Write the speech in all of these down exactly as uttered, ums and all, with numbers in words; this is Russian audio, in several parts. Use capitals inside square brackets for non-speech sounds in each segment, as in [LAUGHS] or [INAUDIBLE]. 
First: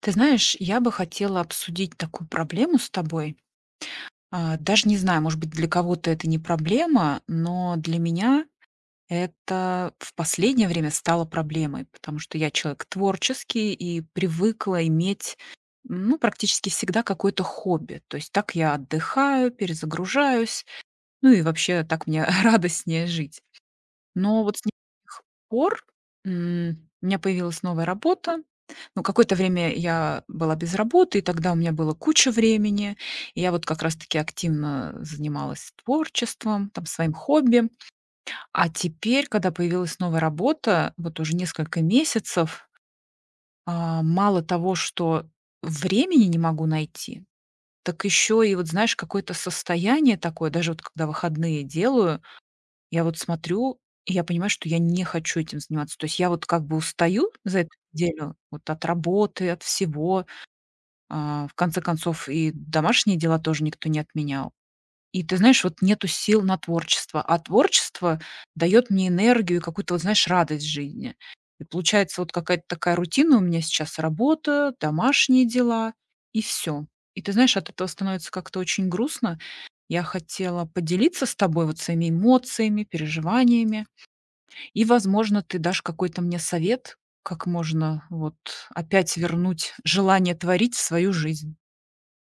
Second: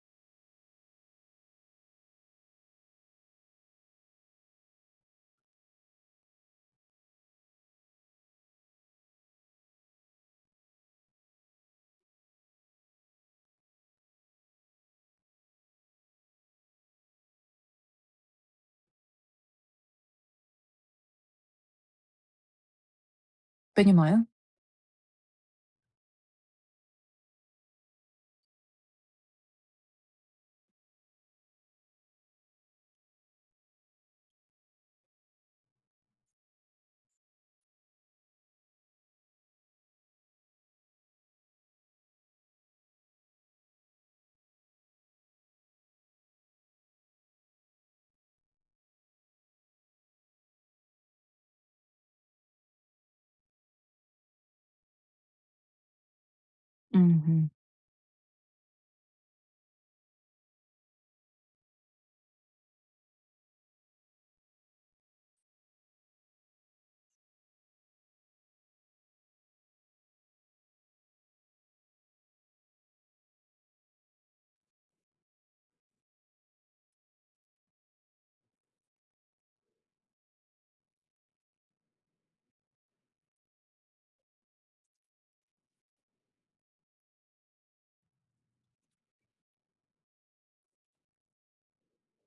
Ты знаешь, я бы хотела обсудить такую проблему с тобой. А, Даже не знаю, может быть, для кого-то это не проблема, но для меня это в последнее время стало проблемой, потому что я человек творческий и привыкла иметь, ну, практически всегда какое-то хобби. То есть так я отдыхаю, перезагружаюсь, ну и вообще так мне [LAUGHS] радостнее жить. Понимаю. Но вот с неких пор, м, у меня появилась новая работа. Ну, какое-то время я была без работы, и тогда у меня было куча времени. И я вот как раз-таки активно занималась творчеством, там, своим хобби. А теперь, когда появилась новая работа, вот уже несколько месяцев, а, мало того, что времени не могу найти, так еще и вот, знаешь, какое-то состояние такое, даже вот когда выходные делаю, я вот смотрю, и я понимаю, что я не хочу этим заниматься. То есть я вот как бы устаю Мгм. за эту неделю вот от работы, от всего. А, в конце концов, и домашние дела тоже никто не отменял. И ты знаешь, вот нету сил на творчество, а творчество дает мне энергию и какую-то, вот знаешь, радость жизни. И получается вот какая-то такая рутина у меня сейчас: работа, домашние дела и все. И ты знаешь, от этого становится как-то очень грустно. Я хотела поделиться с тобой вот своими эмоциями, переживаниями. И, возможно, ты дашь какой-то мне совет, как можно вот опять вернуть желание творить в свою жизнь.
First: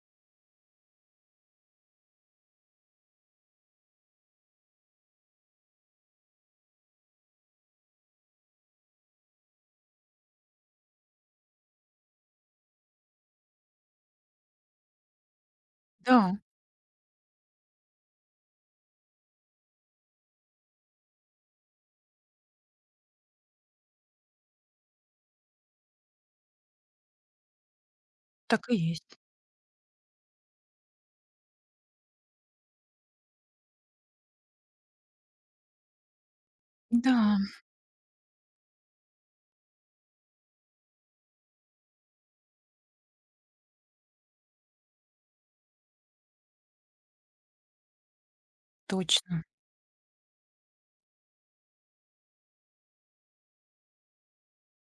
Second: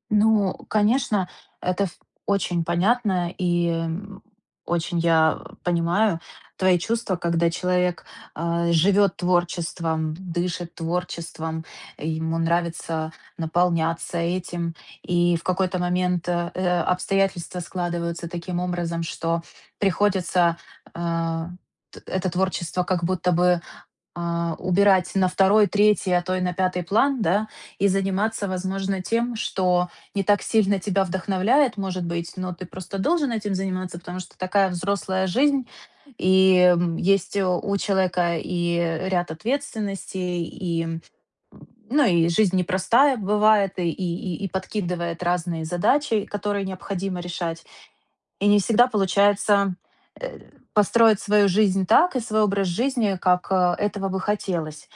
Ну, конечно, это ф- очень понятно и м, очень я понимаю твои чувства, когда человек а, живет творчеством, дышит творчеством, ему нравится наполняться этим, и в какой-то момент Да, э, э, обстоятельства складываются таким образом, что приходится, а, т- это творчество как будто бы а, убирать на второй, третий, а то и на пятый план, да, и заниматься, так и возможно, есть. тем, что не так сильно тебя вдохновляет, может быть, но ты просто должен этим заниматься, потому что такая взрослая жизнь, и м, Да, есть, э, у человека и ряд ответственностей, и м, ну и жизнь непростая бывает, и, и, и подкидывает разные задачи, которые необходимо решать. И не всегда точно. получается, э, построить свою жизнь так и свой образ жизни, как, э, этого бы хотелось.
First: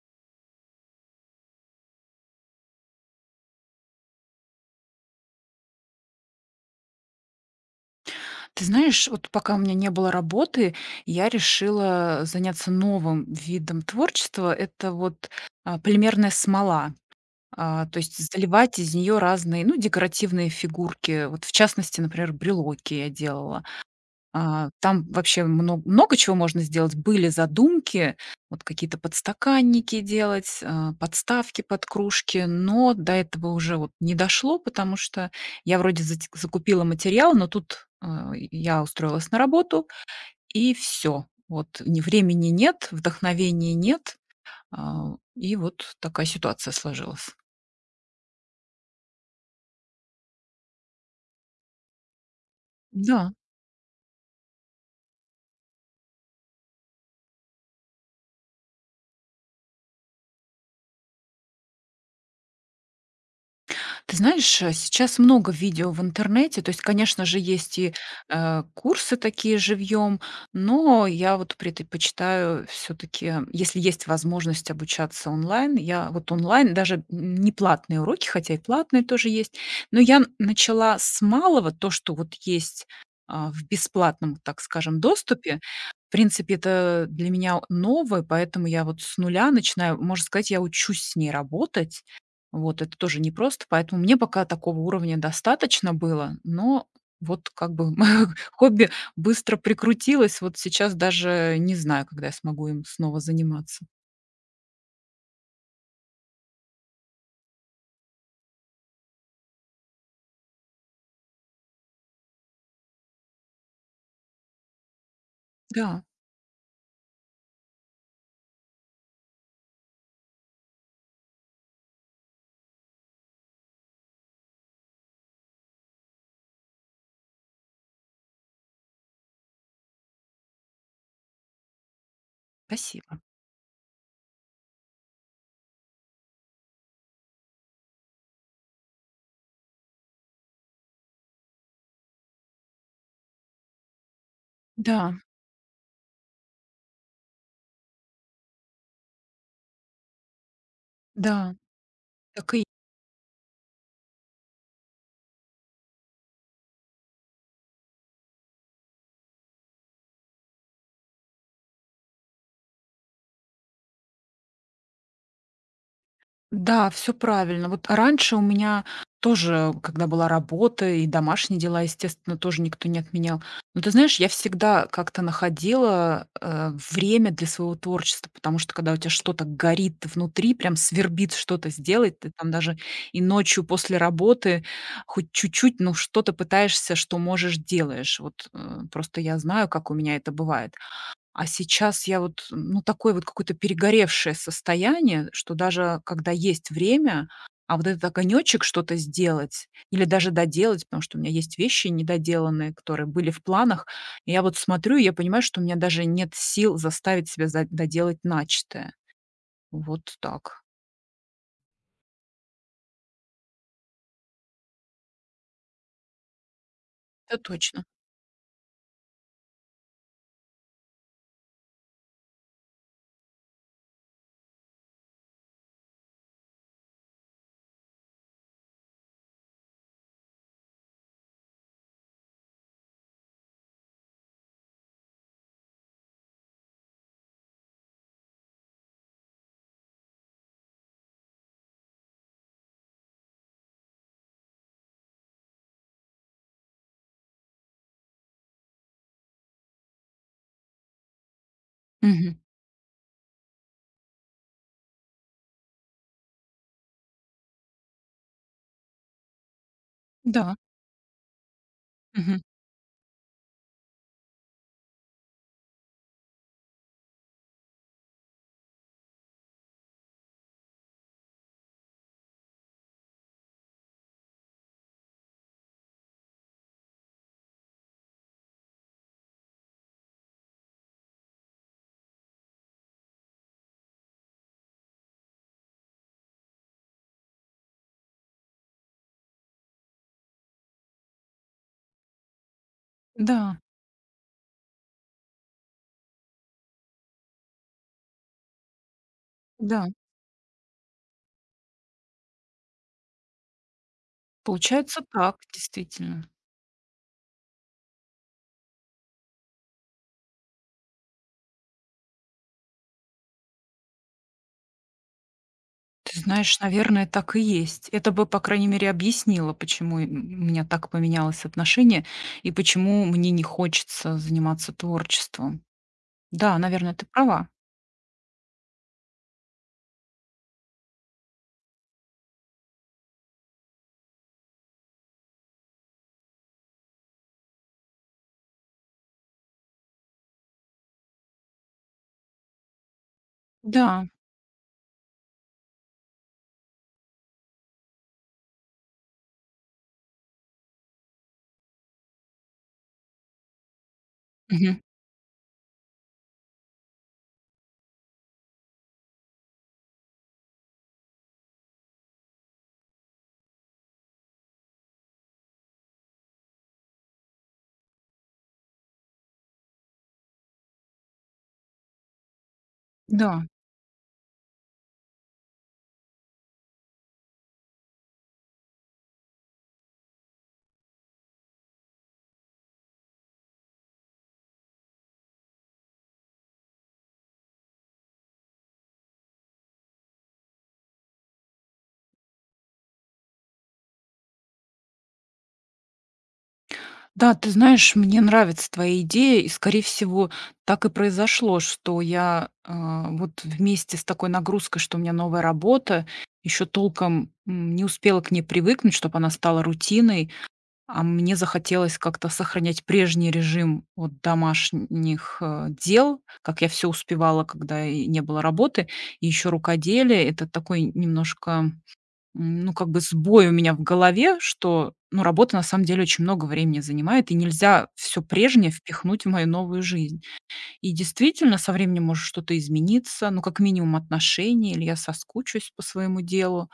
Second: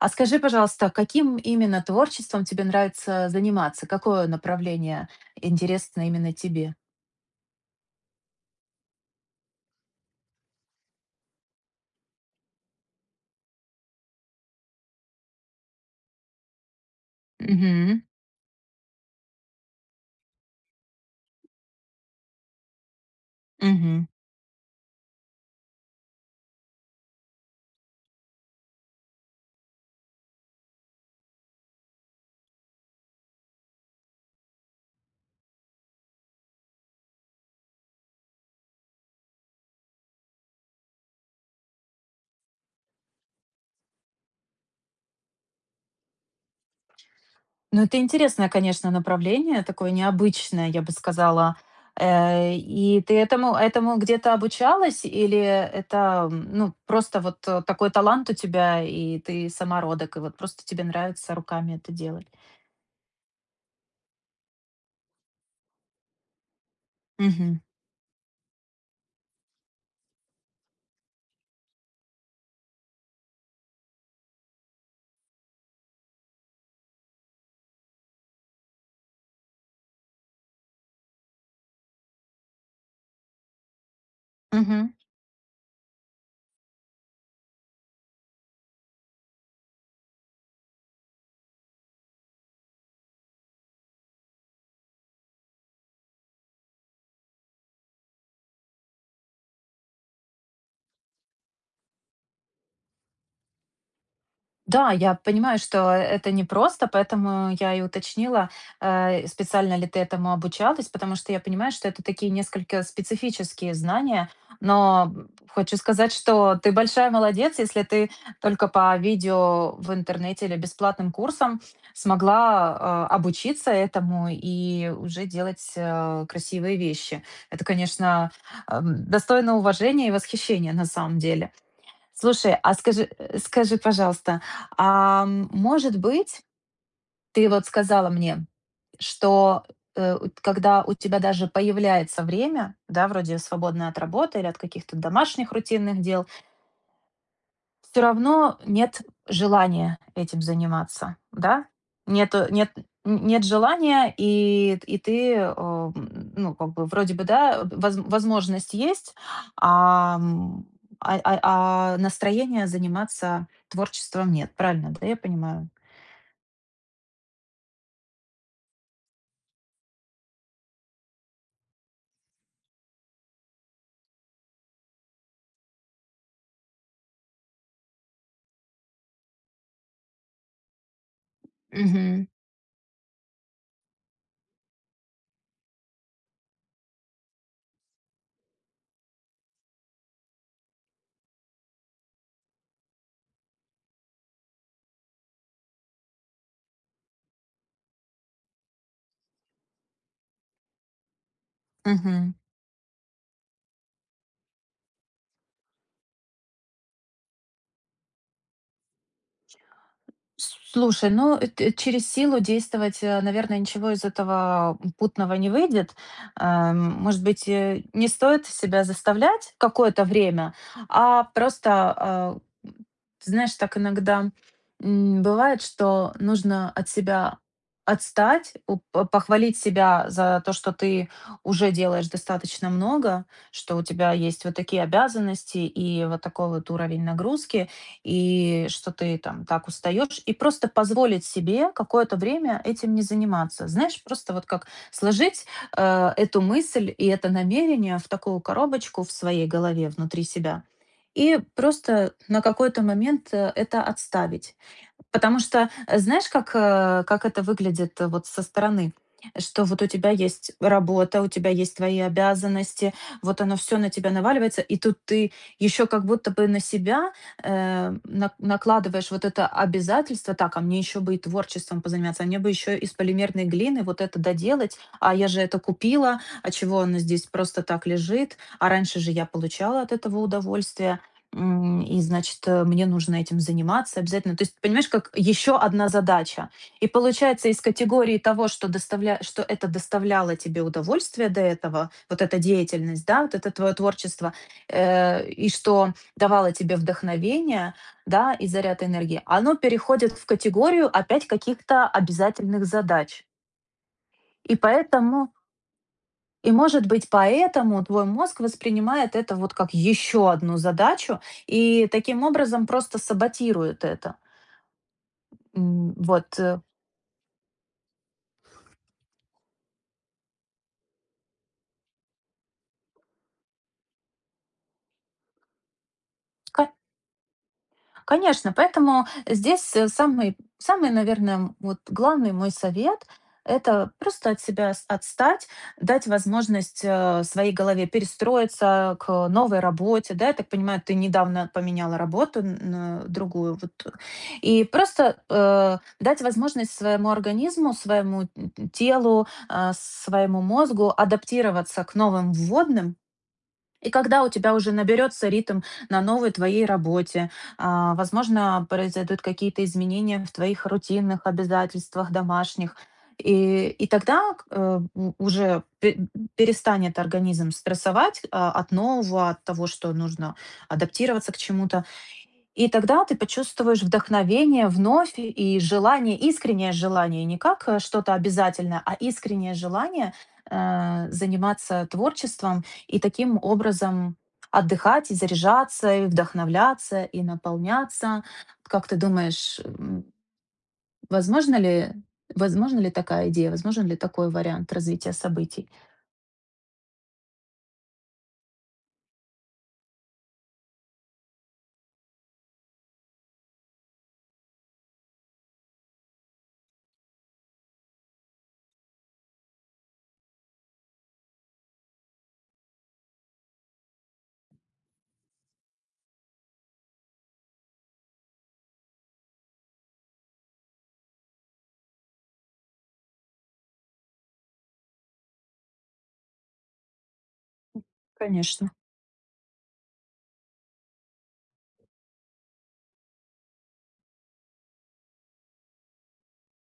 А скажи, пожалуйста, каким именно творчеством тебе нравится заниматься? Какое направление интересно именно тебе? Ты знаешь, вот пока у меня не было работы, я решила заняться новым видом творчества. Это вот а, полимерная смола. А, то Мгм, есть заливать из нее разные, ну, декоративные фигурки. Вот в частности, например, брелоки я делала. мгм. А, там вообще мно много чего можно сделать. Были задумки, вот какие-то подстаканники делать, а, подставки под кружки, но до этого уже вот не дошло, потому что я вроде зате закупила материал, но тут, а, я устроилась на работу, и все. Вот ни времени нет, вдохновения нет, а, и вот такая ситуация сложилась. Ну, это интересное, конечно, направление, такое необычное, я бы сказала. Э, и ты Да. этому этому где-то обучалась, или это, м, ну, просто вот, э, такой талант у тебя, и ты самородок, и вот просто тебе нравится руками это делать? Ты знаешь, э, сейчас много видео в интернете. То есть, конечно же, Мгм. есть и, э, курсы такие живьем, но я вот предпочитаю все таки если есть возможность обучаться онлайн, я вот онлайн, даже не платные уроки, хотя и платные тоже есть, но я начала с малого, то, что вот есть, а, в бесплатном, так Мгм. скажем, доступе. В принципе, это для меня новое, поэтому я вот с нуля начинаю. Можно сказать, я учусь с ней работать. Вот это тоже непросто, поэтому мне пока такого уровня достаточно было, но вот как бы [LAUGHS] хобби быстро прикрутилось. Вот сейчас даже не знаю, когда я смогу им снова заниматься. Да, я понимаю, что это непросто, поэтому я и уточнила, э, специально ли ты этому обучалась, потому что я понимаю, что это такие несколько специфические знания, но м, хочу Да, сказать, что ты большая молодец, если ты только по видео в интернете или бесплатным курсам смогла, э, обучиться этому и уже делать, э, красивые вещи. Это, конечно, эм, достойно уважения и восхищения на самом деле. Слушай, а скажи, спасибо. э, скажи, пожалуйста, а, м, может быть, ты вот сказала мне, что, э, у когда у тебя даже появляется время, да, вроде свободное от работы или от каких-то Да, домашних рутинных дел, все равно нет желания этим заниматься, да, да? Нету так и нет н нет желания, и и ты, э, м, ну, как бы вроде бы, да, воз возможность есть, ам, а а а настроения заниматься творчеством нет. Правильно, да, я понимаю? Да, все правильно. Вот раньше у меня тоже, когда была работа и домашние дела, естественно, тоже никто не отменял. Но ты знаешь, я всегда как-то находила, э, время для своего творчества, потому что когда у тебя что-то горит внутри, прям свербит что-то сделать, Мгм. ты там даже и ночью после работы хоть чуть-чуть, ну, что-то пытаешься, что можешь, делаешь. Вот, э, просто я знаю, как у меня это бывает. А сейчас я вот, ну, такое вот какое-то перегоревшее состояние, что даже когда есть время, а вот этот огонечек что-то сделать или даже доделать, потому что у меня есть вещи Мгм. недоделанные, которые были в планах. И я вот смотрю, и я понимаю, что у меня даже нет сил заставить себя за- доделать начатое. Вот так. Слушай, ну, эт э, т- через силу действовать, э, наверное, ничего из этого путного не выйдет. Эм, может Это быть, э, точно. не стоит себя заставлять какое-то время, а просто, а, ты знаешь, так иногда, м, бывает, что нужно от себя отстать, у п похвалить себя за то, что ты уже делаешь достаточно много, что у тебя есть вот такие обязанности и вот такой вот уровень нагрузки и что ты там так устаешь, и просто позволить себе какое-то время этим не заниматься. Знаешь, просто вот как сложить э, эту мысль и это намерение в такую коробочку в своей голове внутри себя и просто Мгм. на какой-то момент э, это отставить. Потому что, э, знаешь, как, э, как это выглядит, э, вот со стороны? Что вот у тебя есть Да. работа, у тебя есть твои Мгм. обязанности, вот оно все на тебя наваливается, и тут ты еще как будто бы на себя, э, на- накладываешь вот это обязательство, так, а мне еще бы и творчеством позаниматься, а мне бы еще из полимерной глины вот это доделать, а я же это купила, а чего оно здесь просто так лежит, а раньше же я получала от этого удовольствие. М, и, значит, э, мне нужно этим заниматься обязательно. То есть, понимаешь, как еще одна задача. И получается, из категории того, что, доставля... что это доставляло тебе удовольствие до этого, вот эта деятельность, да, вот это Да. твое творчество, э, и что давало тебе вдохновение, да, и заряд энергии, оно Да. переходит в категорию опять каких-то обязательных задач. И Получается поэтому, так, действительно. и, может быть, поэтому твой мозг воспринимает это вот как еще одну задачу и таким образом просто саботирует это. М, Ты Вот. знаешь, э, наверное, так и есть. Это бы, по крайней мере, объяснило, почему и м у меня так поменялось отношение и почему мне не хочется заниматься творчеством. Да, наверное, ты права. Конечно, поэтому здесь, э, самый, самый, наверное, вот главный мой совет — это просто от себя с- отстать, дать возможность, э, своей голове перестроиться к новой работе. Да, я так понимаю, ты недавно поменяла работу на другую. Вот. Да. И просто, э, дать возможность своему организму, своему м, телу, а, своему мозгу адаптироваться к новым вводным, и когда у тебя уже Мгм. наберется ритм на новой твоей работе, а, возможно, произойдут какие-то изменения в твоих рутинных обязательствах домашних, и, и тогда к- э, у- уже пе- перестанет организм стрессовать, а, от нового, от того, что нужно адаптироваться к чему-то, и тогда ты Да. почувствуешь вдохновение вновь и желание, искреннее желание, не как, э, что-то обязательное, а искреннее желание, э, заниматься творчеством и таким образом отдыхать и заряжаться, и вдохновляться, и наполняться. Как ты думаешь, м, возможно ли, возможно ли такая идея, возможен ли такой вариант развития событий? Да, ты знаешь, мне нравится твоя идея, и, скорее всего, так и произошло, что я, а, вот вместе с такой нагрузкой, что у меня новая работа, еще толком, м, не успела к ней привыкнуть, чтобы она стала рутиной. А мне захотелось как-то сохранять прежний режим вот домашних, э, дел, как я все успевала, когда и не было работы. И еще рукоделие- это такой немножко, м, ну, как бы сбой у меня в голове, что, ну, работа на самом деле очень много времени занимает, и нельзя все Конечно. прежнее впихнуть в мою новую жизнь. И действительно, со временем может что-то измениться, ну, как минимум отношения, или я соскучусь по своему делу.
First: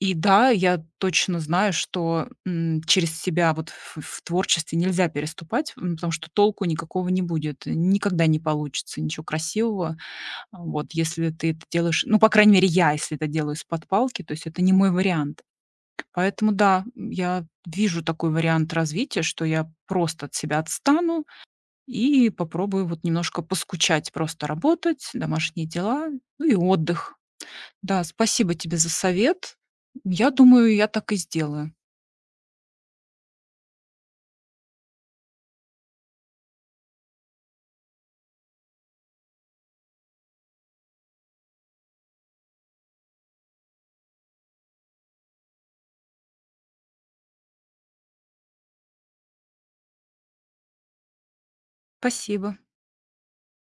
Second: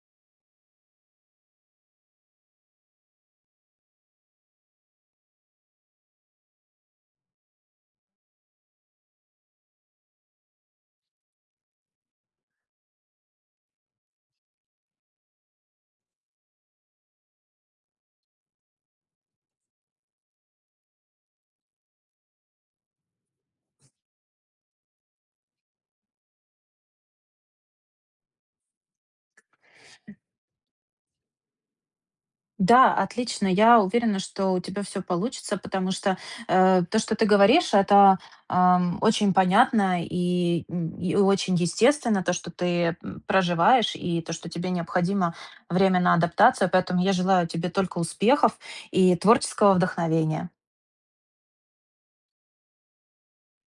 И да, я точно знаю, что, м, через себя вот в в творчестве нельзя переступать, м, потому что толку никакого не будет. Никогда не получится ничего красивого. А, вот, если ты это делаешь ну, по крайней мере, я, если это делаю из-под палки, то есть это не мой вариант. Поэтому да, м, я вижу такой вариант развития, что я просто от себя отстану и попробую вот немножко поскучать, просто работать, домашние дела, ну и отдых. Да, спасибо тебе за совет. Я думаю, я так и сделаю. Да, отлично. Я уверена, что у тебя все получится, потому что, э, то, что ты говоришь, это, ам, очень понятно и, м, и очень естественно, то, что ты, м, проживаешь, и то, что тебе необходимо время на адаптацию. Поэтому я желаю тебе только успехов и творческого вдохновения. Спасибо.